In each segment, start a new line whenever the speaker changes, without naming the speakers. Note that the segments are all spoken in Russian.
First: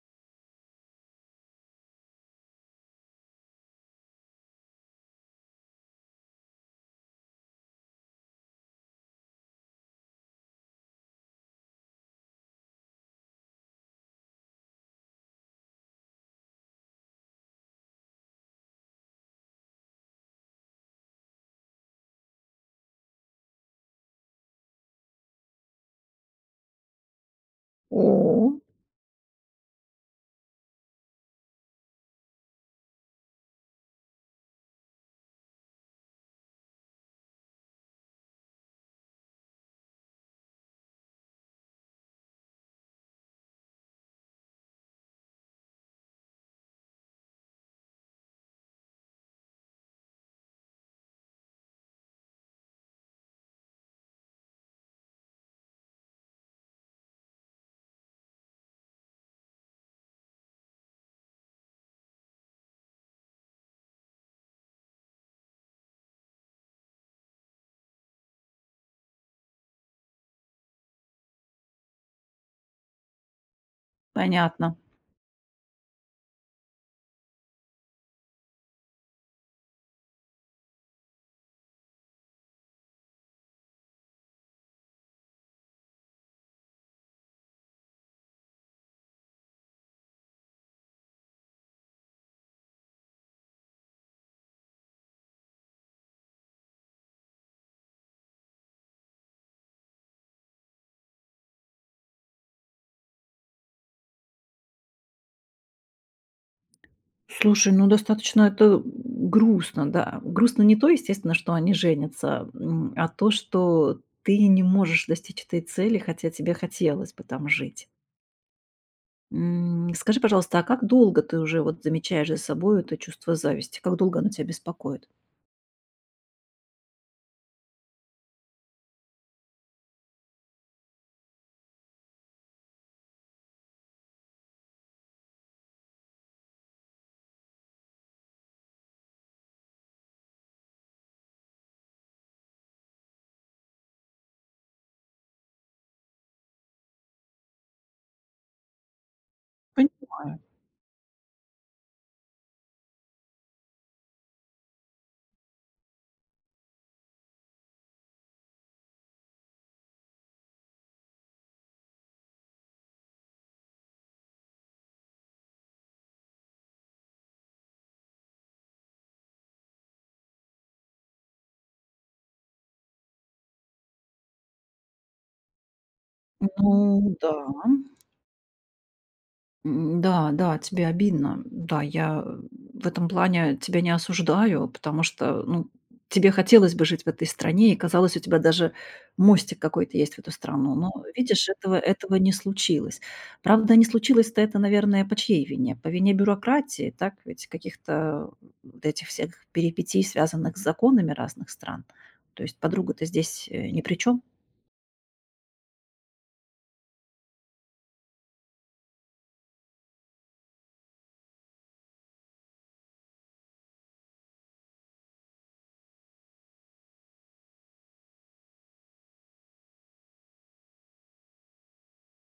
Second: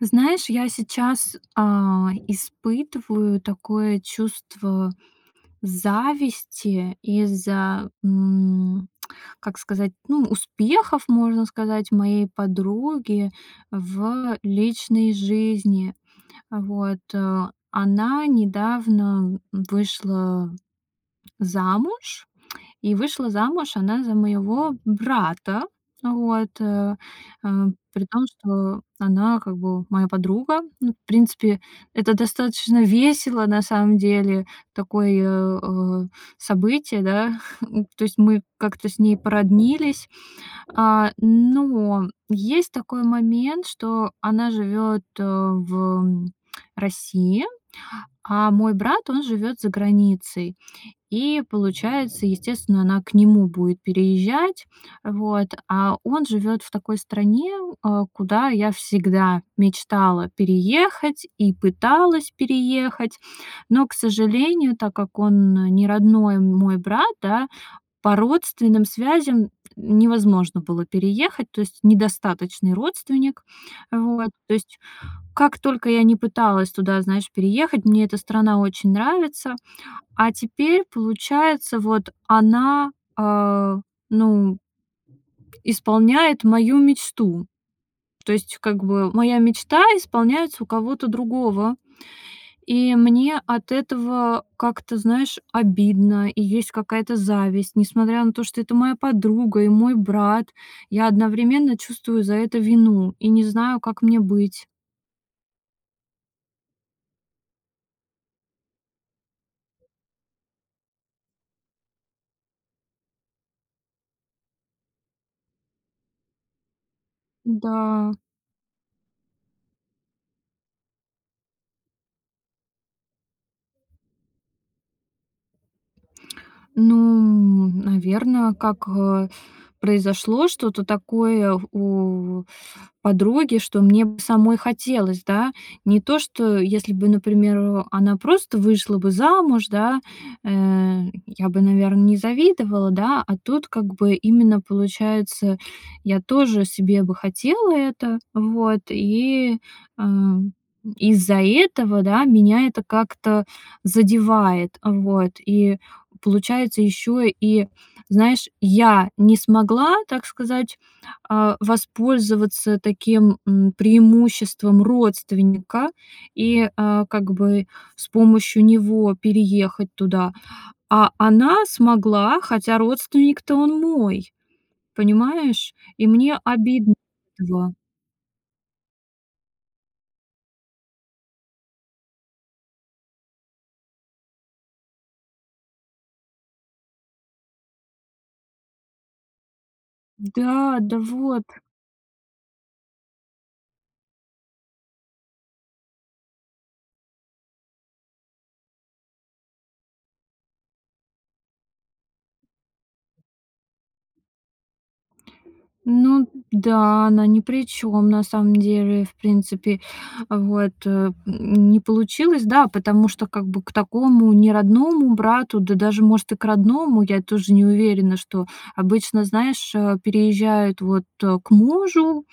Знаешь, я сейчас, а, испытываю такое чувство зависти из-за, м, как сказать, ну, успехов, можно сказать, моей подруги в личной жизни. Вот, э. Она недавно, м, вышла замуж, и вышла замуж она за моего брата. Вот, э, э, при том,
О.
что она как бы моя подруга. Ну в принципе, это достаточно весело на самом деле. Такое, э, событие, да. Ну то есть мы как-то с ней породнились. А, но есть такой момент, что она живёт, э, в России, а мой брат, он живёт за границей. И получается, естественно, она к нему будет переезжать. Вот, а он живет в такой стране, а, куда я всегда мечтала переехать и пыталась переехать. Но, к сожалению, так как он не родной мой брат, да, по родственным связям н невозможно было переехать, то есть недостаточный родственник. Вот. То
Понятно.
есть как только я ни пыталась туда, знаешь, переехать- мне эта страна очень нравится. А теперь получается, вот она, э, ну исполняет мою мечту. То есть как бы моя мечта исполняется у кого-то другого. И мне от этого как-то, знаешь, обидно, и есть какая-то зависть. Несмотря на то, что это моя подруга и мой брат, я одновременно чувствую за это вину и не знаю, как мне быть.
Слушай, ну достаточно это у грустно. Да, грустно не то, естественно, что они женятся, м, а то, что ты не можешь достичь этой цели, хотя тебе хотелось бы там жить.
Да.
М, скажи, пожалуйста, а как долго ты уже вот замечаешь за собой это чувство зависти? Как долго оно тебя беспокоит?
Ну, м, наверно, как, э, произошло что-то такое у подруги, что мне б самой хотелось, да? Не то что если бы, например, она просто вышла бы замуж, да, э, я бы, наверно, не завидовала, да? А тут как бы именно, получается, я тоже себе бы хотела это, вот, и, э,
Понимаю.
из-за этого, да, меня это как-то задевает, э, вот. И получается ещё и, знаешь, я не смогла, так сказать, а, воспользоваться таким, м, преимуществом родственника и, а, как бы с помощью него переехать туда. А она смогла, хотя родственник-то он мой, понимаешь? И мне обидн
Ну да.
тва
М, да, да, тебе обидно. Да, я, м, в этом плане тебя не осуждаю, потому что, ну, тебе хотелось бы жить в этой стране и казалось, у тебя даже мостик какой-то есть в эту страну.
Да,
Но
да вот.
видишь, этого этого не случилось. Правда, не случилось-то это, наверное, по чьей вине? По вине бюрократии, так ведь? Каких-то, м, этих всех перипетий, связанных с законами разных стран. То есть подруга-то здесь, э, ни при чём.
Ну да, она ни при чём на самом деле, в принципе. А вот, э, м, не получилось, да, потому что как бы к такому неродному брату, да даже, может, и к родному, я тоже не уверена, что Обычно, знаешь, а, переезжают, вот, э, к мужу,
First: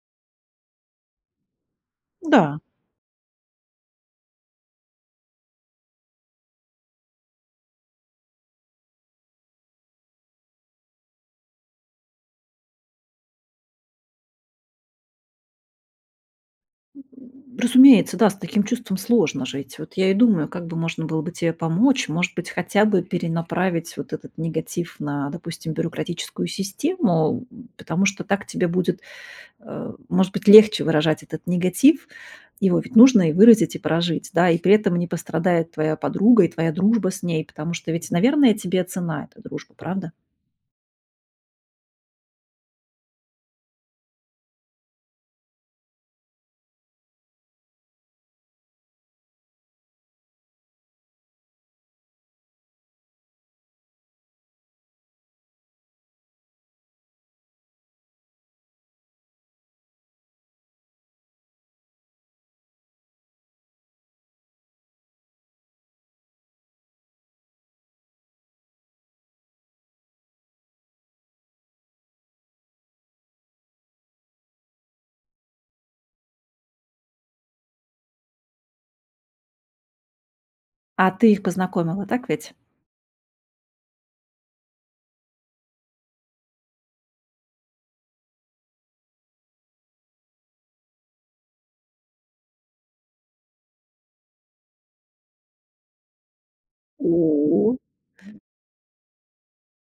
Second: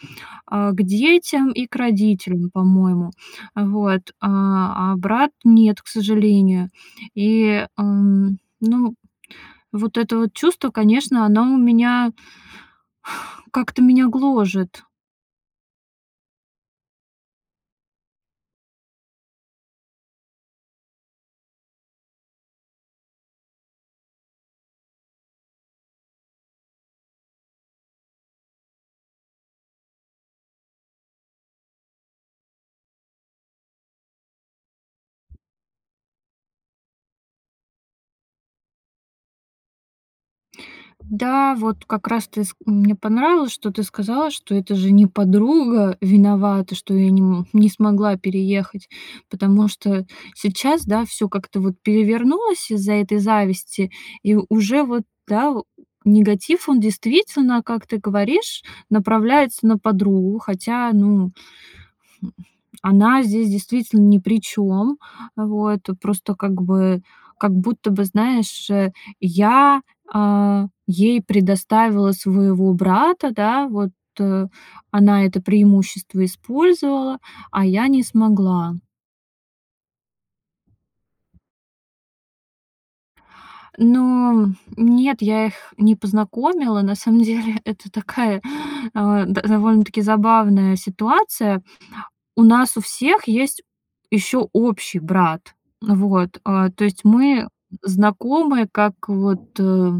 а, к детям и к родителям,
Да.
по-моему. А вот. А а брат- нет, к сожалению. И, ам ну, вот это вот чувство, конечно, оно у меня как-то меня гложет.
М. Разумеется, да, с таким чувством сложно жить. Вот я и думаю, как бы можно было бы тебе помочь. Может быть, хотя бы перенаправить вот этот негатив на, допустим, бюрократическую систему, м, потому что так тебе будет, а, может быть, легче выражать этот негатив. Его ведь нужно и выразить, и прожить, да, и при этом не пострадает твоя подруга и твоя дружба с ней, потому что ведь, наверное, тебе ценна эта дружба, правда?
Да, вот как раз ты ск мне понравилось, что ты сказала, что это же не подруга виновата, что я не, м, не смогла переехать, потому что сейчас, да, всё как-то вот перевернулось из-за этой зависти, и уже вот, да, у негатив, он действительно, как ты говоришь, направляется на подругу, хотя, ну, хм, она здесь действительно ни при чём. А вот, тут просто как бы как будто бы, знаешь, э, я, а, ей предоставила своего брата, да, вот, э. Она это преимущество использовала, а я не смогла.
А ты их познакомила, так ведь?
Ну нет, я их не познакомила. На самом деле это такая, э, да довольно-таки забавная ситуация. У нас у всех есть ещё общий брат. Вот, а, то есть мы, м,
О.
знакомы как вот, э,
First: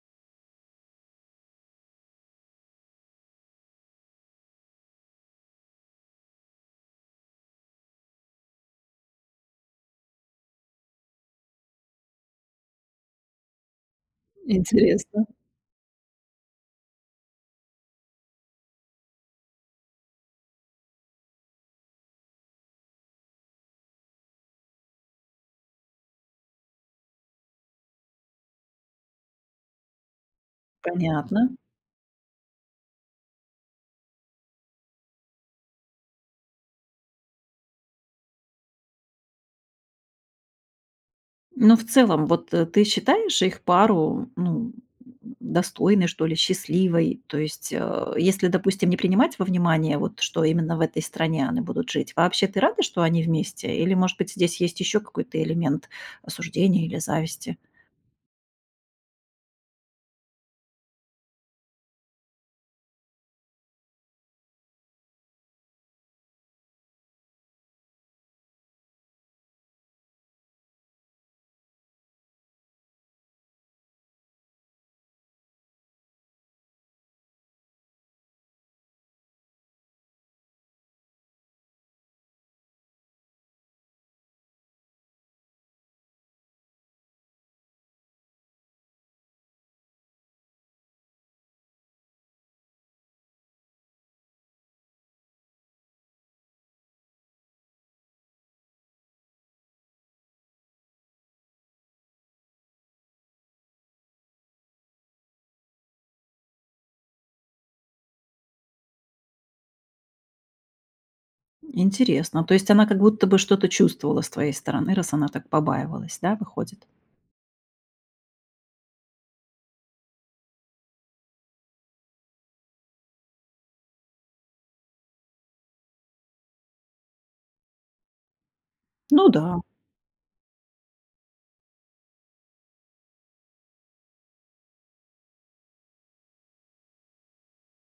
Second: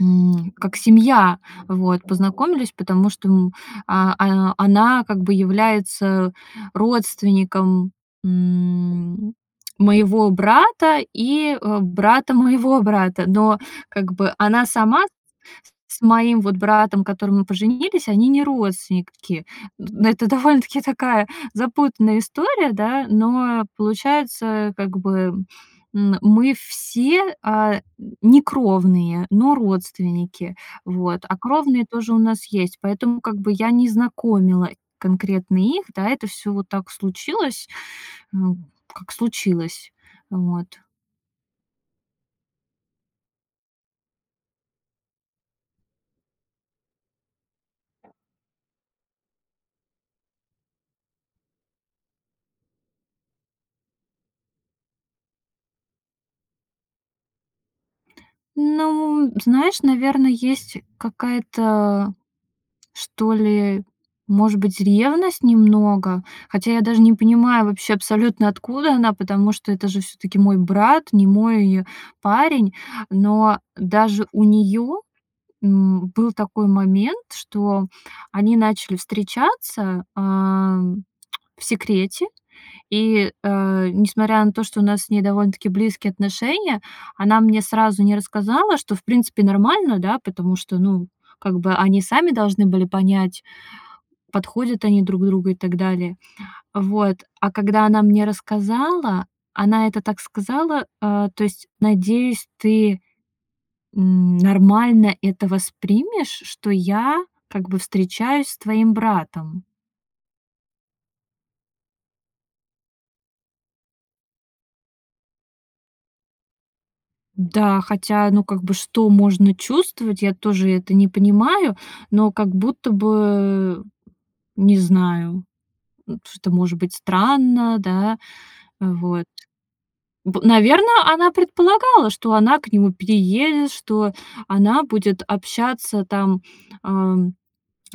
м, как семья. Вот, познакомились, потому что, м, а а она как бы является родственником, м, моего брата и, э, брата моего брата. Но как бы она сама с
Интересно.
с моим вот братом, которым и поженились, они не родственники. Ну это довольно-таки такая запутанная история, да, но получается, как бы, м, м, мы все, э, н не кровные, но родственники, вот. А
Понятно.
кровные тоже у нас есть, поэтому как бы я не знакомила конкретно их, да, это всё вот так случилось, м, как случилось, вот.
Но в целом, вот, э, ты считаешь их пару, ну, м, достойной, что ли, счастливой? То есть, э, если, допустим, не принимать во внимание, вот, что именно в этой стране они будут жить, вообще ты рада, что они вместе? Или, может быть, здесь есть ещё какой-то элемент осуждения или зависти?
Ну, знаешь, наверно, есть какая-то, что ли, может быть, ревность немного. Хотя я даже не понимаю вообще абсолютно откуда она, потому что это же всё-таки мой брат, не мой парень. Но даже у неё, м, был такой момент, что они начали встречаться, а, м, в секрете, и, э, несмотря на то, что у нас с ней довольно-таки близкие отношения, она мне сразу не рассказала, что, в принципе, нормально, да, потому что, ну, как бы они сами должны были понять, подходят они друг другу и так далее. Вот. А когда она мне рассказала, она это так сказала: "Э, то есть, надеюсь, ты, м, нормально это воспримешь, что я как бы встречаюсь с твоим братом".
Интересно, то есть она как будто бы что-то чувствовала с твоей стороны, раз она так побаивалась, да, выходит?
Да, хотя, ну, как бы что можно чувствовать, я тоже это не понимаю, но как будто бы, не знаю, м, что-то может быть странно, да. Вот.
Ну да.
П наверно, она предполагала, что она к нему переедет, что она будет общаться, там, ам,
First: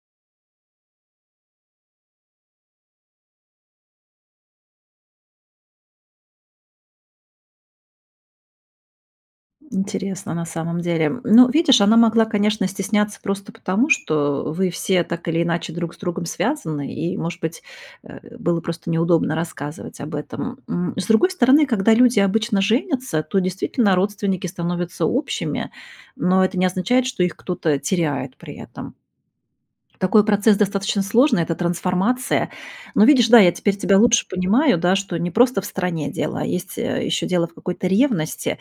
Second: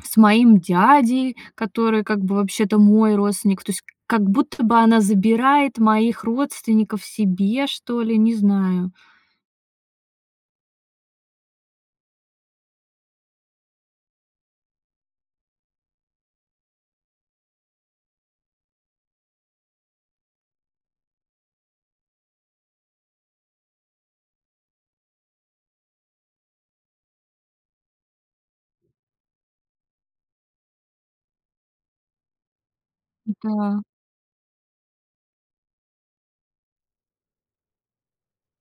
с моим дядей, который как бы вообще-то мой родственник. То есть как будто бы она забирает моих родственников себе, что ли, не знаю.
Интересно, на самом деле. Ну, видишь, она могла, конечно, стесняться просто потому, что вы все так или иначе друг с другом связаны, и, может быть, э, было просто неудобно рассказывать об этом. М, с другой стороны, когда люди обычно женятся, то действительно родственники становятся общими, но это не означает, что их кто-то теряет при этом. Такой процесс достаточно сложный, это трансформация. Но видишь, да, я теперь
Да.
тебя лучше понимаю, да, что не просто в стране дело, а есть, э, ещё дело в какой-то ревности,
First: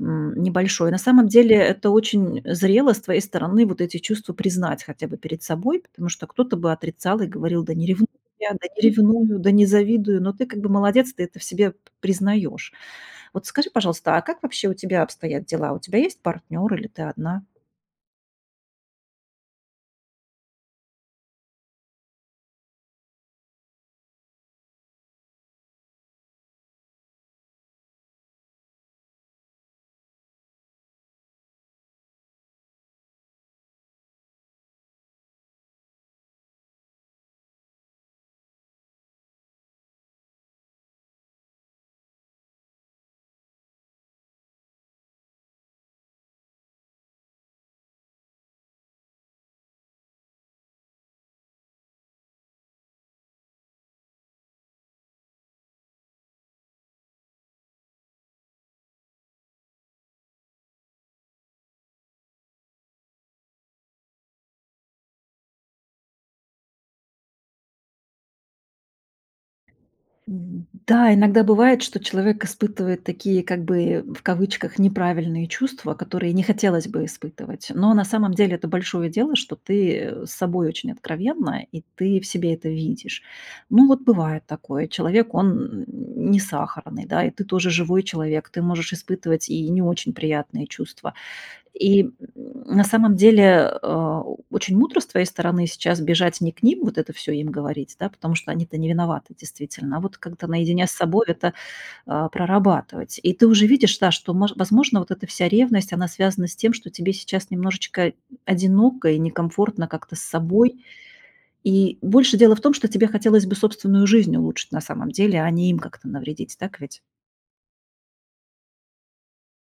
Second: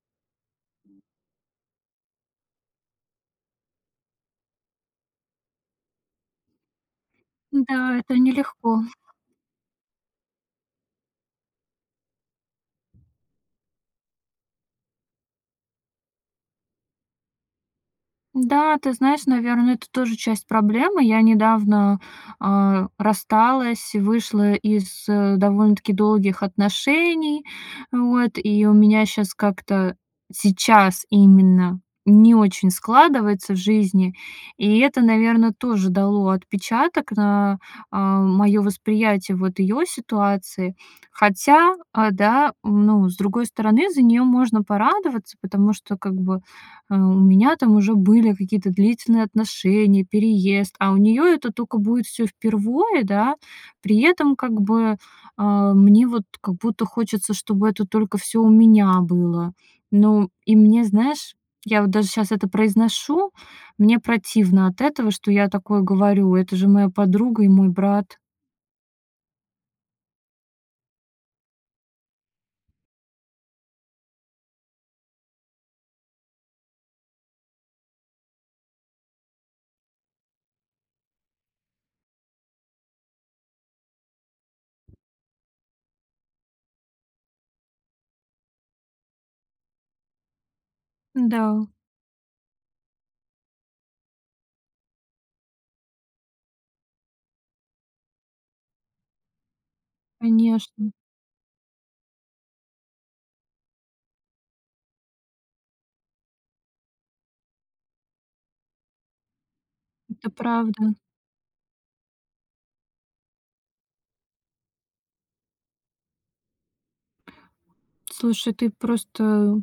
м, небольшой. На самом деле это очень зрело с твоей стороны вот эти чувства признать хотя бы перед собой, потому что кто-то бы отрицал и говорил: "Да не
Да,
ревную
это
я, да
нелегко.
не ревную, да не завидую", но ты как бы молодец, ты это в себе п признаёшь. Вот скажи, пожалуйста, а как вообще у тебя обстоят дела? У тебя есть партнёр или ты одна?
Да, ты знаешь, наверно, это тоже часть проблемы. Я недавно, а, рассталась, вышла из, э, довольно-таки долгих отношений, вот. И у меня щас как-то сейчас именно не очень складывается в жизни, и это, наверно, тоже дало отпечаток на, а, моё восприятие вот её ситуации. Хотя, а, да, ну, с другой стороны, за неё можно порадоваться, потому что как бы, э, у меня там уже были какие-то длительные отношения, переезд, а у неё это тока будет всё впервой, да. При этом как бы, э, мне вот как будто хочется, чтобы это только всё у меня было. Но и мне, знаешь я вот даже сейчас это произношу, мне противно от этого, что я такое говорю. Это же моя подруга и мой брат.
Мгм, да, иногда бывает, что человек испытывает такие, как бы, в кавычках "неправильные чувства", которые не хотелось бы испытывать. Но, на самом деле, это большое дело, что ты, э, с собой очень откровенна и ты в себе это видишь. Ну, вот, бывает такое, человек он, м, не сахарный, да, и ты тоже живой человек, ты можешь испытывать и не очень приятные чувства.
М-да.
И, м, на самом деле, э, очень мудро с твоей стороны сейчас бежать не к ним, вот это всё им говорить, да, потому что они-то не виноваты, действительно. А, вот, как-то, наедине с
Конечно.
собой это, а, прорабатывать. И ты уже видишь, да, что, мож возможно, вот эта вся ревность, она связана с тем, что тебе сейчас немножечко одиноко и некомфортно, как-то, с
Это
собой.
правда.
И больше дело в том, что тебе хотелось бы собственную жизнь улучшить на самом деле, а не им как-то навредить, так ведь?
Слушай, ты просто,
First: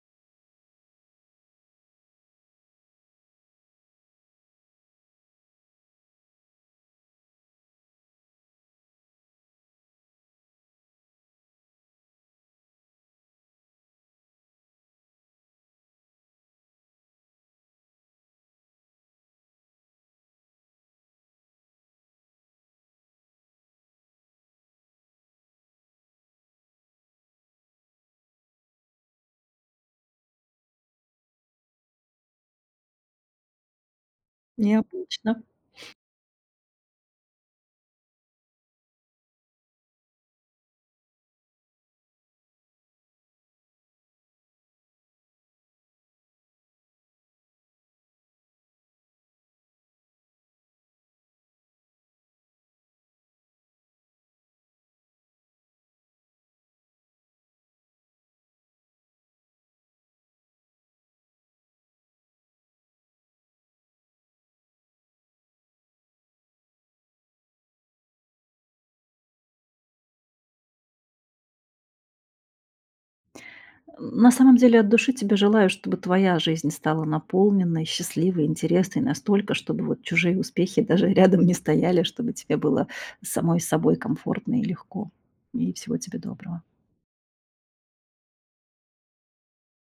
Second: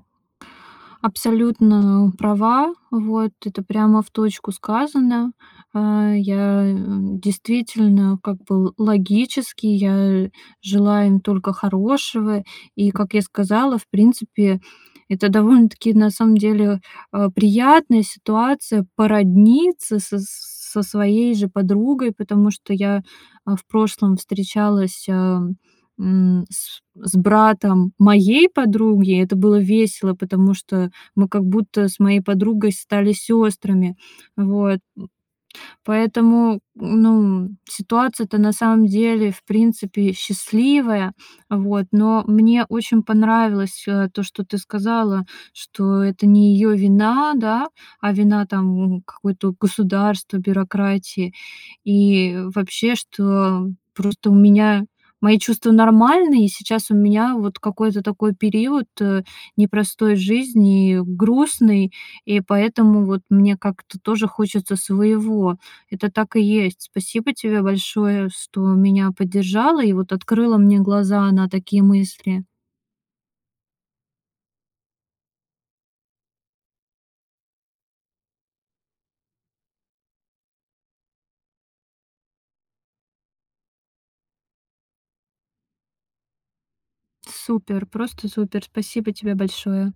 абсолютно права. Вот, это, прямо, в точку сказано. Э, я, э, действительно, как бы, л логически, я желаю им только хорошего. И, как я сказала, в принципе, это довольно-таки, на самом деле, э приятная ситуация породниться со с со своей же подругой, потому что я, э, в прошлом встречалась, ам, м, с с братом моей подруги. Это было весело, потому что мы, как будто, с моей подругой стали сёстрами. Вот, м.
Необычно.
Поэтому, ну, м, ситуация-то на самом деле, в принципе, счастливая, вот. Но мне очень понравилось, э, то, что ты сказала, что это не её вина, да. А вина, там, м, какое-то, вот, государство, бюрократия. И вообще, что, просто, у меня мои чувства нормальные. И сейчас у меня, вот, какой-то такой период, э, непростой в жизни, грустный, и поэтому, вот, мне, как-то, тоже хочется своего. Это так и есть. Спасибо тебе большое, что меня поддержала и, вот, открыла мне глаза на такие мысли.
М, на самом деле, от души тебе желаю, чтобы твоя жизнь стала наполненной, счастливой, интересной настолько, чтобы, вот, чужие успехи даже рядом не стояли, чтобы тебе было с самой с собой комфортно и легко. И, всего тебе доброго.
Супер, просто супер, спасибо тебе большое.